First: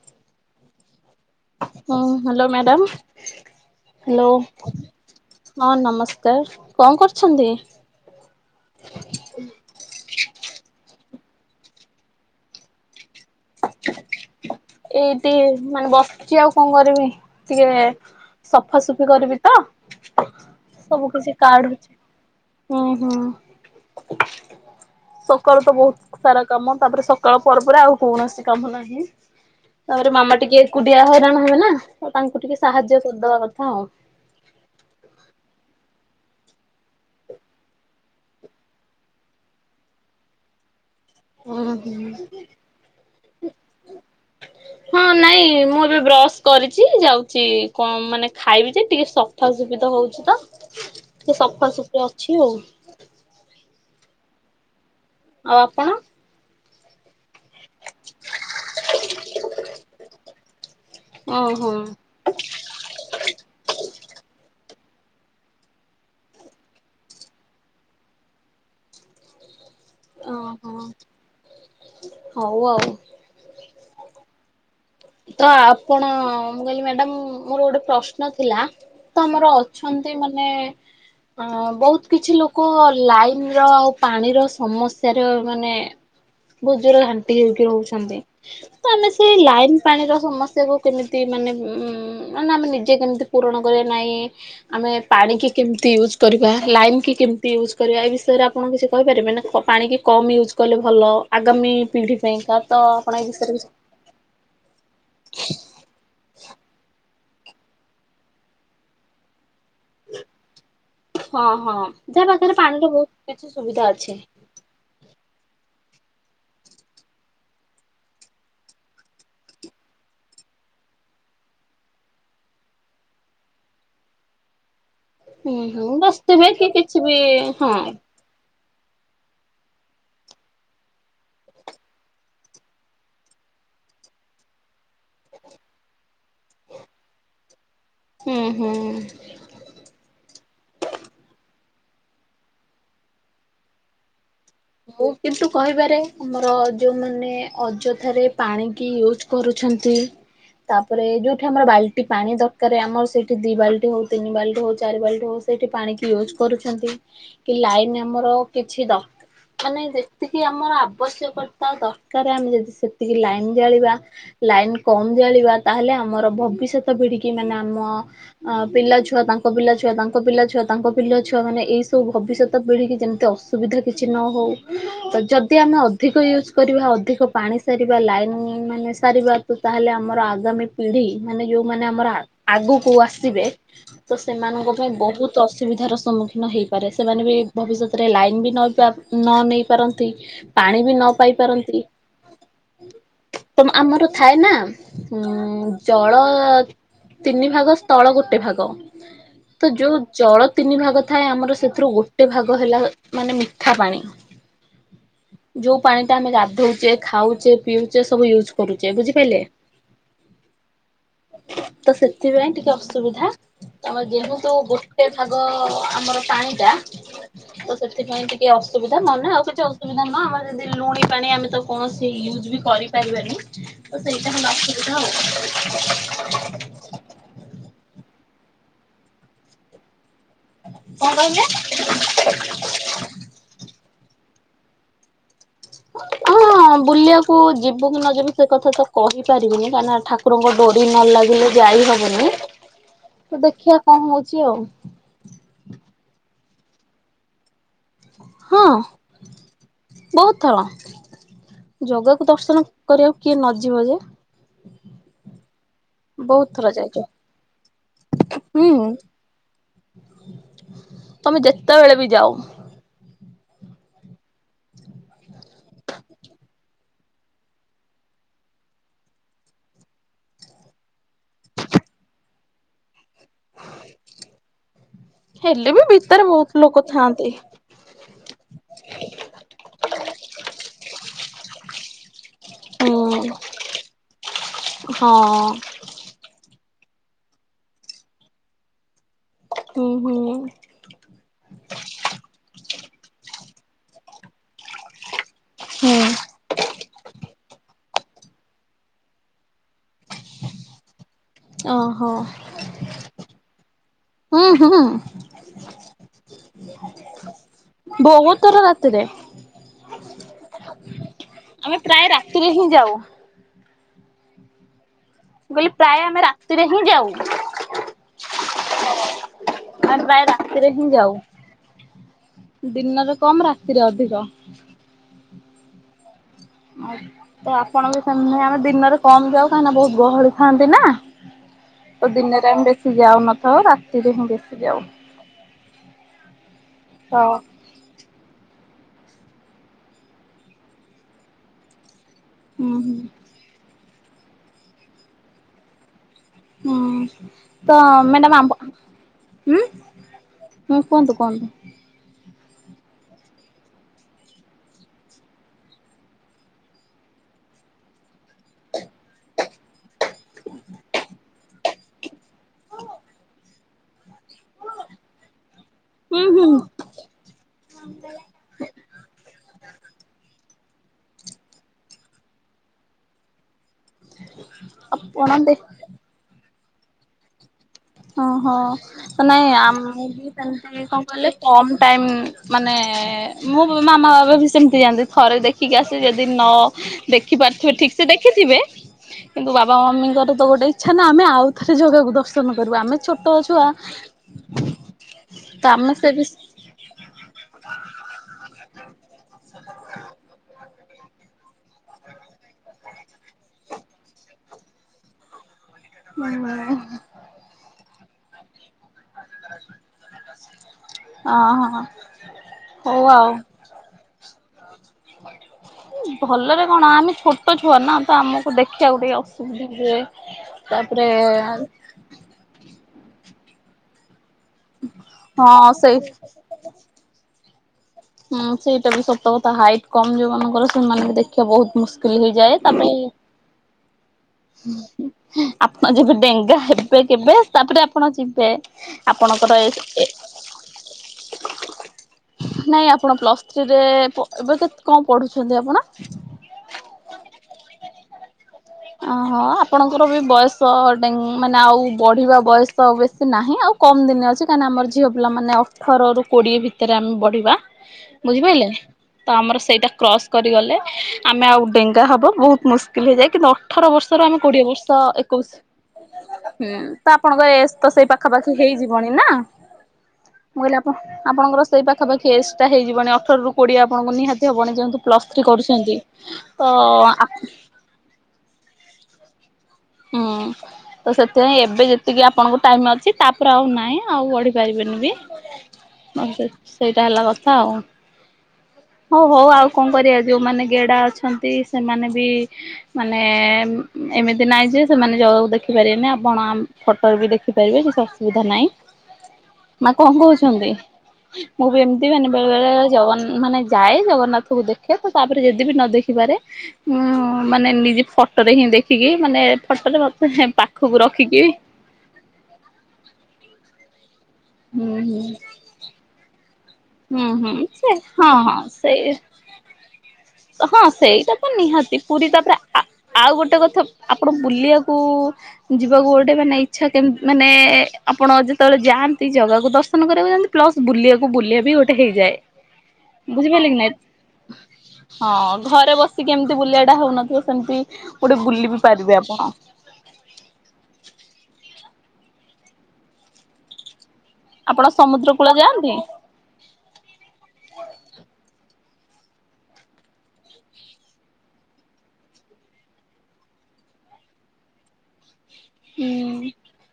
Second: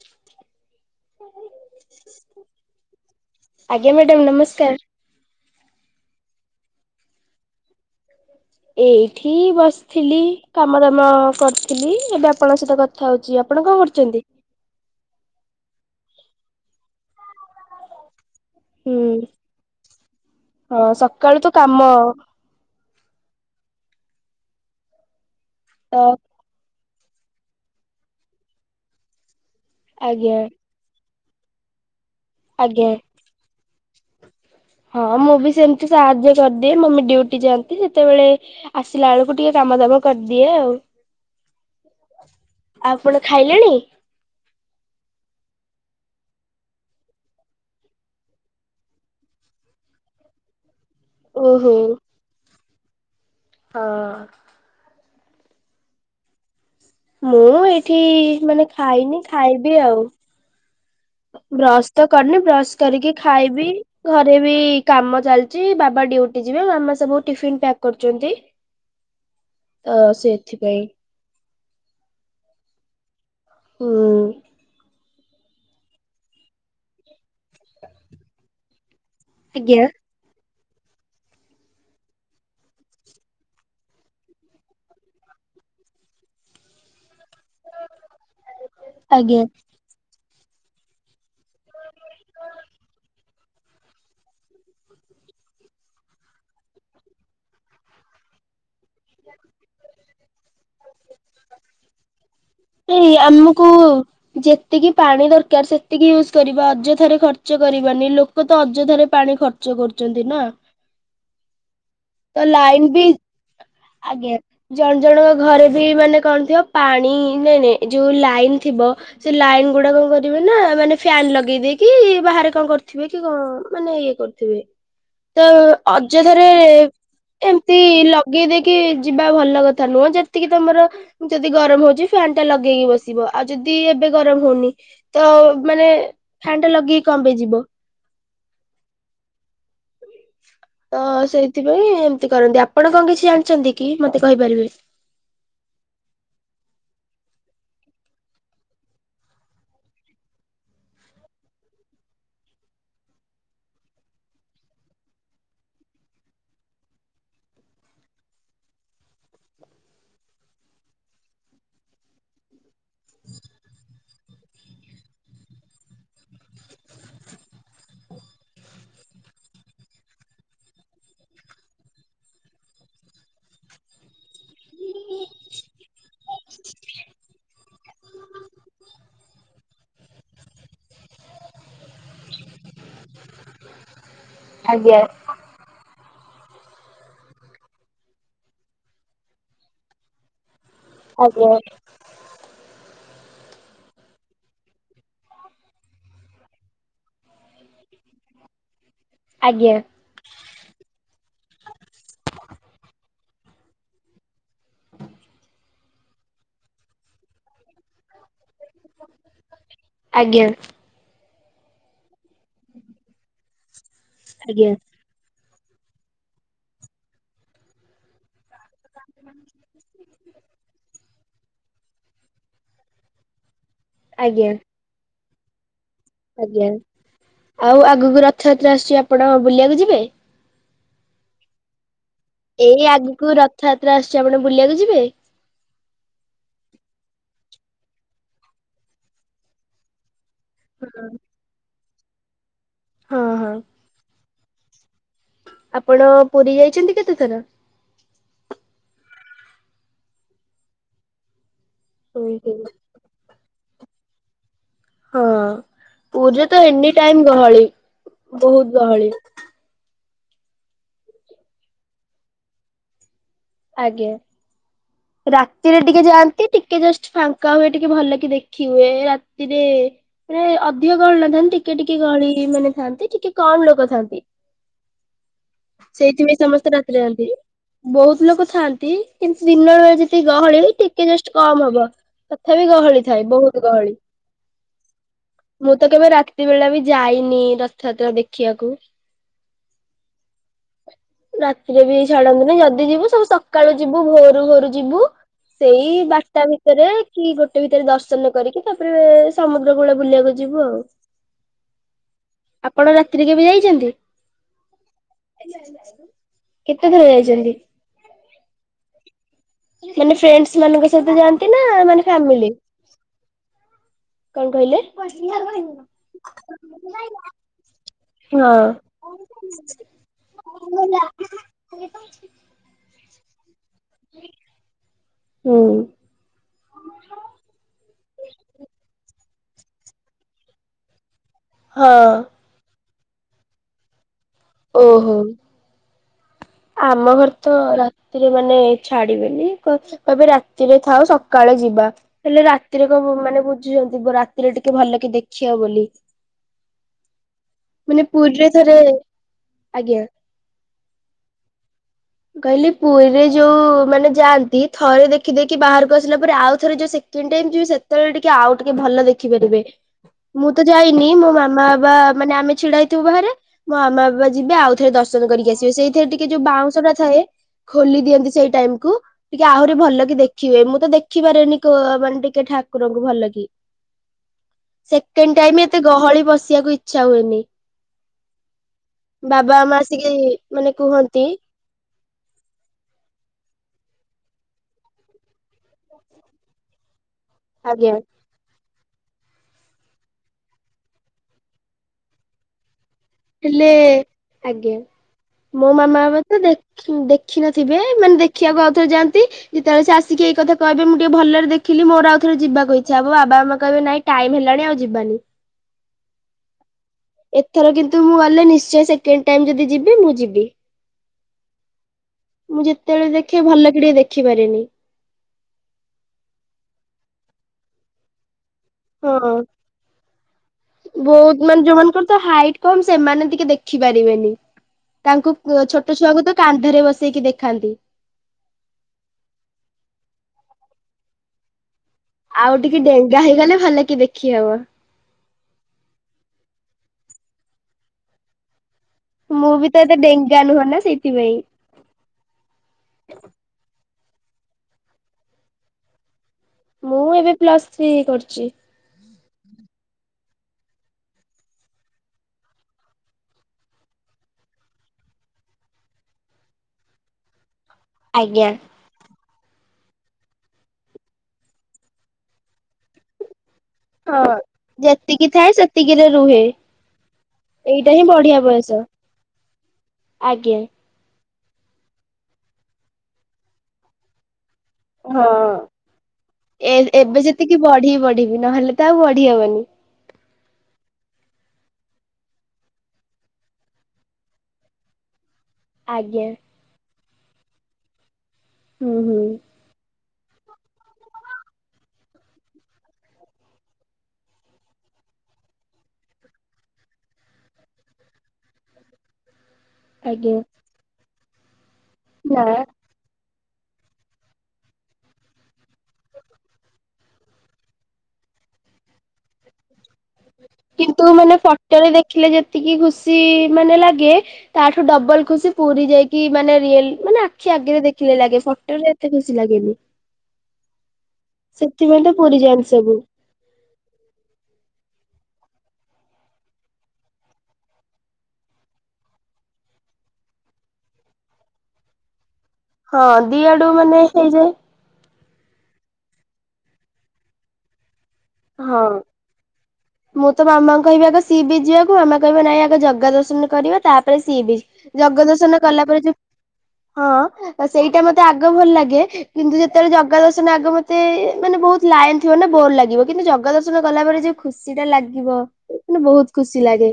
[inaudible] ହଁ hello madam. ଆଜ୍ଞା madam hello. ନମସ୍କାର। ହଁ ନମସ୍କାର କଣ କରୁଛନ୍ତି? ଏଇଠି ବସଥିଲି କାମ ଦାମ କରଥିଲି ଏବେ ଆପଣଙ୍କ ସହିତ କଥା ହଉଚି ଆପ ଆପଣ କଣ କରୁଚନ୍ତି? ଏଇଟି ମାନେ ବସଚି ଆଉ କଣ କରିବି ଟିକେ ହୁଁ ସଫାସୁଫି କରିବି ତ ହଁ ସବୁ କିଛି ସକାଳୁ ତ କାମ କାଢ଼ୁଛି। ହୁଁ ହୁଁ ସକାଳୁ ତ ଅ ବହୁତ ସାରା କାମ ତାପରେ ସକାଳ ପର ପରେ ଆଉ କୌଣସି କାମ ନାହିଁ ତାପରେ ମାମା ଆଜ୍ଞା ଟିକେ ଏକୁଟିଆ ହଇରାଣ ହେବେ ନା ତାଙ୍କୁ ଟିକେ ଆଜ୍ଞା। ସାହାଯ୍ୟ କରଦବା କଥା ଆଉ। ହଁ ମୁଁ ବି ସେମତି ସାହାଯ୍ୟ କରଦିଏ ମମି ଡ଼ିଉଟି ଯାଆନ୍ତି ଯେତେବେଳେ ଆସିଲା ବେଳକୁ ଟିକେ କାମ ଦାମ କରିଦିଏ ଆଉ। ଉଁ ହୁଁ ଆପଣ ଖାଇଲେଣି? ହଁ ନାଇଁ ମୁଁ ଏବେ ବ୍ରଶ କରିଚି ଯାଉଚି କଣ ମାନେ ଖାଇବି ଯେ ଟିକେ ସଫା ସୁୁଫି ତ ହଉଚି ତ ହ [unintelligible] ଟିକେ ସଫାସୁତରା ଅଛି ଆଉ। ହଁ। ଆଉ ଆପଣ? ମୁଁ ଏଇଠି ଇ ଇ ମାନେ ଖାଇନି ଖାଇବି ଆଉ। ଓହୋ ବ୍ରସ ତ କରନି ବ୍ରସ କରିକି ଖାଇବି। ଘରେ ବି କାମ ଚାଲଚି ବାବା ଡ଼ିଉଟି ଯିବେ ମାମା ସବୁ ଟିଫନ୍ ପ୍ୟାକ୍ କରୁଚନ୍ତି। ତ ଓହୋ ସେଇଥିପାଇଁ। ହଉ ଆଉ। ହୁଁ। ତ ଆପଣ ମୁଁ କହିଲି ମ୍ୟାଡାମ ମୋର ଗୋଟେ ପ୍ରଶ୍ନ ଥିଲା ତ ଆମର ଆଜ୍ଞା। ଅଛନ୍ତି ଅଛନ୍ତି ମାନେ ଅ ବହୁତ କିଛି ଲୋକ ଲାଇନ୍ ର ଆଉ ପାଣିର ସମସ୍ୟାରେ ମାନେ ବୋଝରେ ଘାଣ୍ଟି ହେଇକି ରହୁଛନ୍ତି। ତ ଆମେ ସେଇ ଆଜ୍ଞା ଲାଇନ୍ ପାଣିର ସମସ୍ୟାକୁ କେମିତି ମାନେ ଉଁ ଆମେ ନିଜେ କେମିତି ପୂରଣ କରିବା ନାଇଁ ଆମେ ପାଣି କି କେମିତି ୟୁଜ କରିବା ଲାଇନ୍ କି କେମିତି ୟୁଜ୍ କରିବା ଏ ବିଷୟରେ ଆପଣ କିଛି କହିପାରିବେ ନା ପାଣିକି କମ୍ ୟୁଜ୍ କଲେ ଭଲ ଆଗାମୀ ପିଢ଼ି ପାଇଁକା ତ ଏଇ ଆପଣ ଏ ବିଷୟରେ କି ଆମକୁ ଯେତିକି ପାଣି ଦରକାର ସେତିକି ୟୁଜ୍ କରିବା ଅଯଥାରେ ଖର୍ଚ୍ଚ ଖର୍ଚ୍ଚ କରିବାନି ଲୋକ ତ ଅଯଥାରେ ପାଣି ଖର୍ଚ୍ଚ କରୁଚନ୍ତି ନା ହଁ ହଁ ଯାହା ତ ପାଖରେ ପାଣିର ଲାଇନ୍ ବି ବହୁତ କିଛି ସୁବିଧା ଅଛି। ଆଜ୍ଞା। ଜଣ ଜଣଙ୍କ ଘରେ ବି ମାନେ କଣ ଥିବ ପାଣି ନାଇଁ ନାଇଁ ଯୋଉ ଲାଇନ୍ ଥିବ ସେ ଲାଇନ୍ ଗୁଡା କଣ କରିବେ ନା ମାନେ ଫ୍ୟାନ ଲଗେଇ ଦେଇକି ବାହାରେ କଣ କରୁଥିବେ। କି କଣ ମାନେ ଇଏ କରୁଥିବେ। ତ ହୁଁ ହୁଁ ଅଯଥାରେ ବସିଥିବେ କି କିଛି ବି ହଁ ଏମିତି ଲ ଲଗେଇ ଦେଇକି ଯିବା ଭଲ କଥା ନୁହଁ। ଯେତିକି ତମର ଯଦି ଗରମ ହୋଉଛି ଫ୍ୟାନ ଟା ଲଗେଇକି ବସିବ ଆଉ ଯଦି ଏବେ ଗରମ ହୋଉନି ତ ମାନେ ଫ୍ୟାନ୍ ଟା ଲଗେଇକି କପାଇଁ ଯିବ। ହୁଁ ହୁଁ। ତ ସେଇଥିପାଇଁ ଏମିତି କରନ୍ତି ଆପଣ କଣ କିଛି ଜାଣିଛନ୍ତି କି ମତେ କହିପାରିବେ। ମୁଁ କିନ୍ତୁ କହିବାରେ ଆମର ଯୋଉମାନେ ଅଯଥାରେ ପାଣି କି ୟୁଜ କରୁଛନ୍ତି ତାପରେ ଯୋଉଠି ଆମର ବାଲ୍ଟି ପାଣି ଦରକାର ଆମର ସେଠି ଦି ବାଲ୍ଟି ହୋଉ ତିନି ବାଲ୍ଟି ହୋଉ ଚାରି ବାଲ୍ଟି ହୋଉ ସେଇଠି ପାଣ କିି ୟୁଜ୍ କରୁଛନ୍ତି କି ଲାଇନ୍ ଆମର କିଛି ଦ ମାନେ ଯେତିକି ଆମର ଆବଶ୍ୟକତା ଦରକାର ଆମେ ଯଦି ସେତିକି ଲାଇନ ଜାଳିବା ଲାଇନ୍ କମ୍ ଜାଳିବା ତାହେଲେ ଆମର ଭବିଷ୍ୟତ ପିଢିକି ମାନେ ଆମ ଅ ପିଲା ଛୁଆ ତାଙ୍କ ପିଲା ଛୁଆ ତାଙ୍କ ପିଲା ଛୁଆ ତାଙ୍କ ପିଲାଛୁଆ ମାନେ ଏଇଭବିଷ୍ୟତ ପିଢିକି ଯେମିତି ଅସୁ ସୁବିଧା କିଛି ନ ହୋଉ ହୁଁ ତ ଯଦି ଆମେ ଅଧିକ ୟୁଜ୍ କରିବା ଅଧିକ ପାଣି ସାରିବା ଲାଇନ୍ ମାନେ ସାରିବା ତ ତାହେଲେ ଆମର ଆଗାମୀ ପିଢି ମାନେ ଯୋଉମାନେ ଆମର ଆଗକୁ ଆସିବେ ତ ସେମାନଙ୍କ ପାଇଁ ଆଜ୍ଞା। ବହୁତ୍ ଅସୁବିଧାର ସମ୍ମୁଖୀନ ହେଇପାରେ ସେମାନେ ବି ଭବିଷ୍ୟତରେ ଲାଇନ ବି ନବା ନ ନେଇ ପାରନ୍ତି ପାଣି ବି ନ ପାଇ ଆଜ୍ଞା ପାରନ୍ତି। ତ ଆମର ଥାଏ ନା ଉଁ ଜଳ ତିନି ଭାଗ ସ୍ଥଳ ଗୋଟେ ଭାଗ ତ ଆଜ୍ଞା। ଯୋଉ ଜଳ ତିନି ଭାଗ ଥାଏ ଆମର ସେଥିରୁ ଗୋଟେ ଭାଗ ହେଲା ମାନେ ମିଠା ପାଣି। ଯୋଉ ପାଣି ଟା ଆମେ ଗାଧୋଉଛେ ଖାଉଛେ ପିଉଛେ ସବୁ ୟୁଜ୍ କରୁଛେ ବୁଝିପାରିଲେ ଆଜ୍ଞା ତ ସେଥିପାଇଁ ଟିକେ ଅସୁବିଧା ଆମର ଯେହେତୁ ବୁ ଆଜ୍ଞା ଗୋଟେ ଭାଗ ଆମର ପାଣି ଟା ତ ସେଥିପାଇଁ ଟିକେ ଅସୁ ସୁୁବିଧା ନହେଲେ ଆଉ କିଛି ଅସୁବିଧା ନୁହଁ ଆମର ଯେମିତି ଲୁଣି ପାଣି ଆମେ ତ କୌଣସି ୟୁଜ ବି କରିପାରିବାନି ତ ସେଇଟା ଆଜ୍ଞା ହେଲା ଅସୁବିଧା। ଆଜ୍ଞା ଆଉ ଆଗୁକୁ ରଥଯାତ୍ରା ଆସୁଛି ଆପଣ ବୁଲିବାକୁ ଯିବେ। କଣ କହିଲେ? ଏଇ ଆଗକୁ ରଥଯାତ୍ରା ଆସୁଚି ଆପଣ ବୁଲିବାକୁ ଯିବେ। ହଁ ହଁ ବୁଲିବାକୁ ଯିବୁ କି ନ ଯିବୁ ସେ କଥା ତ କହିପାରିବୁନି। କାହିଁକିନା ଠା [inaudible] ଡୋରି ହଁ ନ ଲାଗିଲେ ଯାଇ ହବନି ହଁ ହଁ। ଦେଖିଆ କଣ ହଉଛି ଆଉ। ଆପଣ ପୁରୀ ଯାଇଛନ୍ତି କେତେଥର? ହଁ ବହୁତ ଥର ହଁ ଜଗାକୁ ଦର୍ଶନ କରିବାକୁ କିଏ ନଯିବ ଯେ। ହଁ ପୁରୀରେ ବହୁତ ତ ଥର ଏନି ଯାଇଛୁ ଟାଇମ ଗହଳି ବହୁତ ହୁଁ ଗହଳି। ତମେ ଯେତେବେଳେ ବି ଯାଓ। ଆଜ୍ଞା। ରାତିରେ ଟିକେ ଯାଆନ୍ତି ଟିକେ ଜଷ୍ଟ ଫାଙ୍କା ହୁଏ ଟିକେ ଭଲ କି ଦେଖି ହୁଏ ରାତିରେ। ରେ ଅଧିକ ଗହଳି ନଥାନ୍ତି ଟିକେ ଟିକେ ଗହଳି ମାନେ ଥାନ୍ତି ଟିକେ। କମ୍ ଲୋକ ଥାନ୍ତି ହେଲେ ବି ଭିତରେ ସେଇଥିପାଇଁ ବହୁତ ସମସ୍ତେ ଲୋକ ରାତିରେ ଯାଆନ୍ତି। ଥାଆନ୍ତି ବହୁତ ଲୋକ ଥାଆନ୍ତି କିନ୍ତୁ ଦିନବେଳେ ଯେତିକି ଗହଳି ଟିକେ ଜଷ୍ଟ କମ ହବ। ତଥାପି ହୁଁ ଗହଳି ଥାଏ ବହୁତ ଗହଳି ହଁ ମୁଁ ତ କେବେ ରାତି ବେଳା ବି ଯାଇନି ରଥଯାତ୍ରା ଦେଖିବାକୁ। ହୁଁ ହୁଁ। ରାତିରେ ବି ଛାଡ଼ନ୍ତି ନେଇ ଯଦି ଯିବୁ ସବୁ ସକାଳୁ ଯିବୁ ଭୋରୁ ଭୋରୁ ଯିବୁ। ସେଇ ହୁଁ ବାରଟା ଭିତରେ କି ଗୋ ସେଇ ଭିତରେ ଦର୍ଶନ କରିକି ତାପରେ ସମୁଦ୍ର କୂଳ ବୁଲିବାକୁ ଯିବୁ ଆଉ। ଓହୋ ଆପଣ ରାତିରେ କେବେ ଯାଇଚନ୍ତି? ହୁଁ ହୁଁ [unintelligible] କେତେଥର ଯାଇଛନ୍ତି? ବହୁତ ଥର ରାତିରେ। ମାନେ ଫ୍ରେଣ୍ଡ ମାନଙ୍କ ସହିତ ଯାଆନ୍ତି ନା ଆମେ ମାନେ ପ୍ରାୟ ରାତିରେ ଫାମିଲି। ହିଁ ଯାଉ କଣ କହିଲେ? କହିଲି ପ୍ରାଏ ଆମେ ରାତିରେ ହିଁ ଯାଉ। ହଁ [unintelligible] କେ ପ୍ରାଏ ରାତିରେ ହିଁ ଯାଉ। ଦିନରେ କମ୍ ରାତିରେ ଅଧିକ। ହୁଁ। ଆ ତ ଆପଣ ବି ସେମି ଆମେ ଦିନରେ କମ ଯାଉ କାହିଁକିନା ବହୁତ ଗହଳି ଥାଆନ୍ତି ନା। ହଁ ତ ଦିନରେ ଆମେ ବେଶୀ ଯାଉନଥାଉ ରାତିରେ ହିଁ ବେଶୀ। ଯାଉ ଓହୋ। ଆମ ଘରେ ତ ରା ରାତିରେ ମାନେ ଛାଡିବେନି କ କହିବେ ରାତିରେ ଥାଉ ସକାଳେ ଯିବା। ହେଲେ ହୁଁ ରାତିରେ ହୁଁ କ ମାନେ ବୁଝୁଚନ୍ତି ରାତିରେ ଟିକେ ଭଲ କି ଦେଖିବା ବୋଲି। ହୁଁ ତ ମାନେ ମ୍ୟାଡମ ପୁରୀରେ ଆମ୍ବ ଥରେ ଉଁ। ଆଜ୍ଞା ହୁଁ କୁହନ୍ତୁ କୁହନ୍ତୁ। କହିଲି ପୁରୀରେ ଯୋଉମାନେ ଯାଆନ୍ତି ଥରେ ଦେଖି ଦେଖି ବାହାରକୁ ଆସିଲା ପରେ ଆଉ ଥରେ ଯୋଉ ସେ [unintelligible] ଯୋ ସେତେବେଳେ ଟିକେ ଆଉ ଟିକେ ଭଲ ଦେଖିପାରିବେ। ମୁଁ ତ ଯାଇନି ମୋ ମାମା ବାବା। ମାନେ ଆମେ ଛିଡ଼ା ହେଇଥିବୁ ବାହାରେ ମୋ ମାମା ବାପା ଯିବେ ଆଉଥରେ ଦର୍ଶନ କରିକି ଆସିବେ ସେଇଥିରେ ହୁଁ ଟିକେ ଯୋଉ ହୁଁ ବାଉଁଶଟା [inaudible] ଖୋଲି ଦିଅନ୍ତି ସେଇ ଟାଇମକୁ ଟିକେ ଆହୁରି ଭଲ କି ଦେଖି। ଏ ମୁଁ ତ ଦେଖିପାରେନି କୋ ମାନେ ଟିକେ ଠାକୁରଙ୍କୁ ଭଲ କି। ଆପଣ ସେକେଣ୍ଡ ଦେ ଟାଇମ ଏତେ ଗହଳି ବଶିବାକୁ ଇଚ୍ଛା ହୁଏନି। ହିଁ ହିଁ ନାଇଁ ବାବା ମା ଆମକୁ ଆସିକି [unintelligible] ମାନେ କଣ କୁହନ୍ତି କଲେ କମ ଟାଇମ। ମାନେ ମୋ ମାମା ବାପ ବି ସେମିତି ଯାଆନ୍ତି। ଥରେ ଦେଖିକି ଆସିବେ ଯଦି ନ ଦେଖି ପାରୁଥିବେ ଠିକ୍ ଆଜ୍ଞା ସେ ଦେଖ ଦେଖିଥିବେ, କିନ୍ତୁ ବାବା ମମିଙ୍କର ତ ଗୋଟେ ଇଛା ନା ଆମେ ଆଉ ଥରେ ଜଗାକୁ ଦର୍ଶନ କରିବୁ। ଆମେ ଛୋଟ ହେଲେ, ଛୁଆ ଆଜ୍ଞା। ତ ମୋ ଆମେ ମାମା ସେ ବାବା ବି ତ ଦେଖ ଖି ଦେଖିନଥିବେ ମାନେ ଦେଖିବାକୁ ଆଉଥରେ ଯାଆନ୍ତି। ଯେତେବେଳେ ସେ ଆସିକି ଏଇ କଥା କହିବେ ମୁଁ ଟିକେ ଭଲରେ ଦେଖିଲି ମୋର ଆଉ ଥରେ ଯିବାକୁ ଇଛା ହବ। ମୋ ବାବା ମାମା କହିବେ ନାଇଁ ଟାଇମ ହେଲାଣି ଆଉ ଯିବାନି। ହୁ [unintelligible] ଏଥର କିନ୍ତୁ ମୁଁ ଗଲେ ନିଶ୍ଚୟ ସେକେଣ୍ଡ ଟାଇମ ଯଦି ଯିବି ମୁଁ ଯିବି। ଓହୋ ମୁଁ ହଉ ଯେତେବେଳେ ଆଉ ଦେଖେ ଭଲ କି ଟିକେ ଦେଖି ପାରେନି। ଭଲରେ କଣ ଆମେ ଛୋଟ ଛୁଆ ନା ତ ଆମକୁ ଦେଖିବାକୁ ଟିକେ ହଁ। ଅସୁବିଧା ହୁଏ। ତାପରେ ତୁ ତ ତୋ ହାଇଟ୍ କମ ସେମାନେ ଟିକେ ଦେଖି ପାରିବେନି। ତାଙ୍କୁ ହଁ ସେଇ ଛୋଟ ଛୁଆଙ୍କୁ ତ କାନ୍ଧରେ ବସ ସେଇକି ଦେଖାନ୍ତି। ହୁଁ ସେଇଟା ବି ସତ କଥା ହାଇଟ୍ କମ ଯୋଉ ମାନଙ୍କର ସେମାନଙ୍କୁ ଦେଖିବା ବହୁତ ମୁସ୍ କୁଲି ଆଉ ହେଇଯାଏ ତା ଟିକେ ପାଇଁ ଡେଙ୍ଗା ହେଇଗଲେ ଭଲ କି ଦେଖି ହବ। ଆପଣ ଯବେ ଡେଙ୍ଗା ହେବେ କେବେ ତାପରେ ଆପଣ ଯିବେ। ମୁଁ ଆପଣଙ୍କର ଏ ବି ତ ଏତେ ଏ ଡେଙ୍ଗା ନୁହଁ ନା ସେଇଥିପାଇଁ। ନାଇଁ ଆପଣ ପ୍ଲସ୍ ଥ୍ରୀ ରେ, ଏବେ ତ କଣ ପଢୁଛନ୍ତି ଆପଣ? ମୁଁ ଏବେ ପ୍ଲସ ଥ୍ରୀ କରୁଛି। ଅହଁ ଆପଣଙ୍କର ବି ବୟସ ଡେ ମାନେ ଆଉ ବଢିବା ବୟସ ବେଶୀ ନାହିଁ ଆଉ। କମ ଦିନି ଅଛି କାହିଁକି ଆମର ଝିଅ ପିଲା ମାନେ ଅଠର ରୁ କୋଡିଏ ଭିତରେ ଆମେ ବଢିବା। ଆଜ୍ଞା। ବୁଝିପାଇଲେ? ତ ଆମର ସେଇଟା କ୍ରସ୍ କରିଗଲେ ଆମେ ଆଉ ଡେଙ୍ଗା ହେବା ବହୁତ ମୁସ୍କିଲ୍ ହେଇଯାଏ କିନ୍ତୁ ଅଠର ବର୍ଷରୁ ହଁ। ଆମେ କୋଡିଏ ବର୍ଷ ଯେତିକି ଥାଏ ଏକୋଇଶ ସେତିକିରେ ରୁହେ ହୁଁ ତ ଆପଣଙ୍କ ଏଜ୍‌ ଏଇଟା ତ ହିଁ ସେଇ ବଢିଆ ପାଖାପାଖି ବୟସ ହେଇଯିବ। ବଣୀ ନା? ଆଜ୍ଞା। ମୁ କହିଲି ଆପଣ ଆପଣଙ୍କର ସେଇ ପାଖପାଖି ଏଜ୍‌ଟା ହେଇଯିବଣି। ଅଠରରୁ କୋଡିଏ ଆପଣଙ୍କୁ ନିହାତି ହବଣି [inaudible] ହଁ। ପ୍ଲସ୍ ଥ୍ରୀ କରୁଛନ୍ତି ତ ଏ ଏବେ ଆ [unintelligible] ବଢିବି ନହଲେ ତ ଆଉ ବଢି ହବନି। ହୁଁ ତ ସେଥିପାଇଁ ଏବେ ଯେତିକି ଆପଣଙ୍କୁ ଟାଇମ ଅଛି ତାପରେ ଆଉ ନହିଁ। ଆଉ ବଢି ପାରିବେନି ବି। ଆଜ୍ଞା। ସେଇଟା ହେଲା କଥା ଆଉ। ହୁଁ ହୁଁ ହଉ ହଉ ଆଉ କଣ କରିବା। ଯୋଉମାନେ ଗେଡା ଅଛନ୍ତି ସେମାନେ ବି ମାନେ, ଏମିତି ନାହିଁ ଯେ ସେମାନେ ଜଗାକୁ ଦେଖିପାରିବେନି। ଆପଣ ଫଟୋରେ ବି ଦେଖିପାରିବେ କିଛି ଅସୁବିଧା ନାହିଁ। [inaudible] ନା କଣ କହୁଛନ୍ତି? ମୁଁ ବି ଏମତି ମାନେ ନା। ବେଳେ ବେଳେ ମାନେ ଜଗନ ମାନେ ଯାଏ, ଜଗନ୍ନାଥଙ୍କୁ ଦେଖେ, ତ ତାପରେ ଯଦି ବିି ନ ଦେଖିପାରେ ଉଁ ମାନେ ନିଜେ ଫଟୋ ରେ ହିଁ ଦେଖିଦିଏ। ମାନେ ଫଟୋରେ ମତେ ପାଖକୁ କିନ୍ତୁ ମାନେ ରଖିକି ଫଟୋରେ ଦେଖିଲେ ଯେତିକି ଖୁସି ମାନେ ଲାଗେ ହୁଁ ତାଠୁ ହୁଁ ଡବଲ୍ ଖୁସି ପୁରୀ ଯାଇକି ମାନେ ରିଏଲ ମାନେ ହୁଁ ଆଖି ହୁଁ ଆଗିରେ ସେ ଦେଖିଲେ ହଁ ଲାଗେ। ହଁ ଫଟୋ ରେ ଏତେ ସେଇ ଖୁସି ଲାଗେନି। ି [unintelligible] ହଁ ସେଇଟା ତ ନିହାତି। ତ ପୁରୀ ତାପରେ ଯାଆନ୍ତି ଆ ସବୁ ଆଉ ଗୋଟେ କଥା ଆପଣ ବୁଲିଆକୁ ଯିବାକୁ ଗୋଟେ ମାନେ ଇଚ୍ଛା କେମତି ମାନେ ଆପଣ ଯେତେବେଳେ ଯାଆନ୍ତି ଜାଗାକୁ ଦର୍ଶନ କରିବାକୁ ଯାନ୍ତି। ପ୍ଲସ ବୁଲିବାକୁ ବୁଲିବା ବି ଗୋଟେ ହେଇଯାଏ। ହଁ ଦିଆଡୁ ବୁଝିପାରିଲେ କି ନାଇଁ ମାନେ ହେଇଯାଏ। ହଁ ଘରେ ବସିକି ଏମିତି ବୁଲିବା ଟା ହଉନଥିବ ସେମିତି ଗୋଟେ ବୁଲି ବିି ହଁ। ପାରିବେ ଆପଣ। ମୁଁ ତ ମାମା କହି ଆଗ ସିଏ ବି ଯିବାକୁ ମାମା କହିବ ନାଇଁ ଆଗ ଜଗା ଦର୍ଶନ କରିବା ତା ତା ସିଏ ବି ଆପଣ ଜଗ ସମୁଦ୍ର କୂଳ ଦର୍ଶନ କଲା ଯାଆନ୍ତି ପରେ ଯୋଉ ହଁ ସେଇଟା ମତେ ଆଗ ଭଲ ଲାଗେ। କିନ୍ତୁ ଯେତେବେଳେ ଜଗା ଦର୍ଶନ ଆଗ ମତେ ମାନେ ବହୁତ ଲାଇନ୍ ଥିବ ନା ବୋର ଲାଗିବ। କିନ୍ତୁ ଜଗ ଦର୍ଶନ କଲା ପରେ ଯୋଉ ଖୁସି ଟା ଲାଗିବ। ମ ହୁଁ ବହୁତ ଖୁସି ଲାଗେ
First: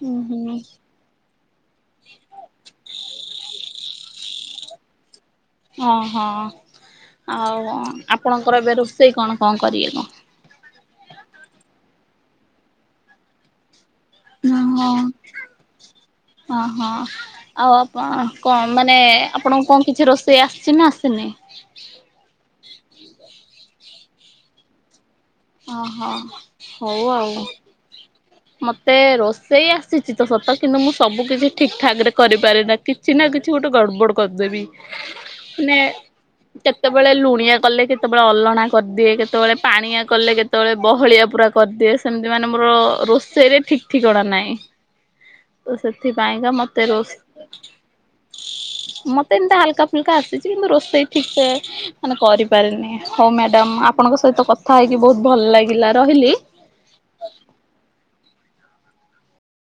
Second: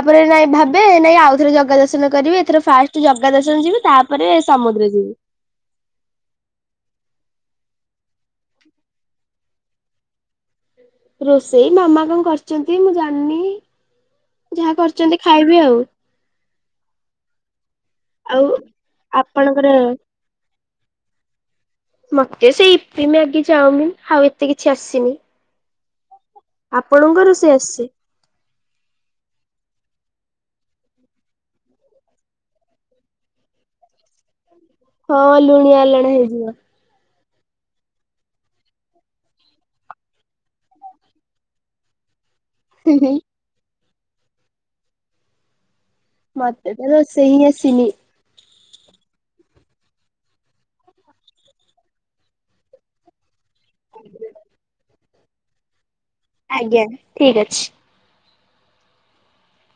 ହୁଁ ନାଇଁ ହୁଁ ଭା ନାଇଁ ଆଉଥରେ ଜଗା ଦର୍ଶନ କରିବି ଏଥର ଫାଷ୍ଟ ଜଗା ଦର୍ଶନ ଯିବି ତାପରେ ସମୁଦ୍ର ଯିବି। ଓହଁ ଆଉ ଆପଣଙ୍କର ଏବେ ରୋଷେଇ କଣ କଣ କରିବେ? ରୋଷେଇ ମାମା କଣ କରିଛନ୍ତି ମୁଁ ଜାଣିନି। ଯାହା କରିଛନ୍ତି ଖାଇବି ଆଉ। ଓ ହୋ ଆଉ ଆପଣ ଆଉ କଣ ମାନେ ଆପଣଙ୍କୁ କଣ ଆପଣଙ୍କର କିଛି ରୋଷେଇ ଆସିଛି ନା ଆସିନି। ମତେ ସେଇଇି ମ୍ୟାଗି ଚାାଉମିିନ ଆଉ ଏତେ କିଛି ଆସିନି। ଓହୋ ହଉ ଆପଣଙ୍କ ଆଉ ରୋଷେଇ ଆସିଛି? ମତେ ରୋଷେଇ ଆସିଛି ତ ସତ କିନ୍ତୁ ମୁଁ ସବୁ କିଛି ଠିକ ଠାକ ରେ କରିପାରେନା। ଚିନା କିଛି ଗୋଟେ ଗଡ଼ବଡ଼ କରିଦେବି। ହଁ ଲୁଣିଆ ମାନେ ଆଲାଣା ହେଇଯିବ। କେତେବେଳେ ଲୁଣିଆ କଲେ, କେତେବେଳେ ଅଲଣା କରିଦିଏ, କେତେବେଳେ ପାଣିଆ କଲେ କେତେବେଳେ ବହଳିଆ ପୁରା କରିଦିଏ, ସେମିତି ମାନେ ମୋର ରୋଷେଇରେ ଠିକ୍ ଠିକଣା ନାହିଁ। ତ ସେଥିପାଇଁ ମତେ ତ ରୋଷେଇ ହି ଆସିିନି। ମତେ ଏମିତା ହାଲକା ଫୁଲକା ଆସିଛି, କିନ୍ତୁ ରୋଷେଇ ଠିକ ସେ, ମାନେ କରିପାରେନି। ହମ ମ୍ୟାଡ଼ାମ୍ ଆପଣଙ୍କ ସହିତ କଥା ହେଇକି ବହୁତ ଭଲ ଲାଗିଲା, ରହିଲି। ଆଜ୍ଞା, ଠିକ୍ ଅଛି।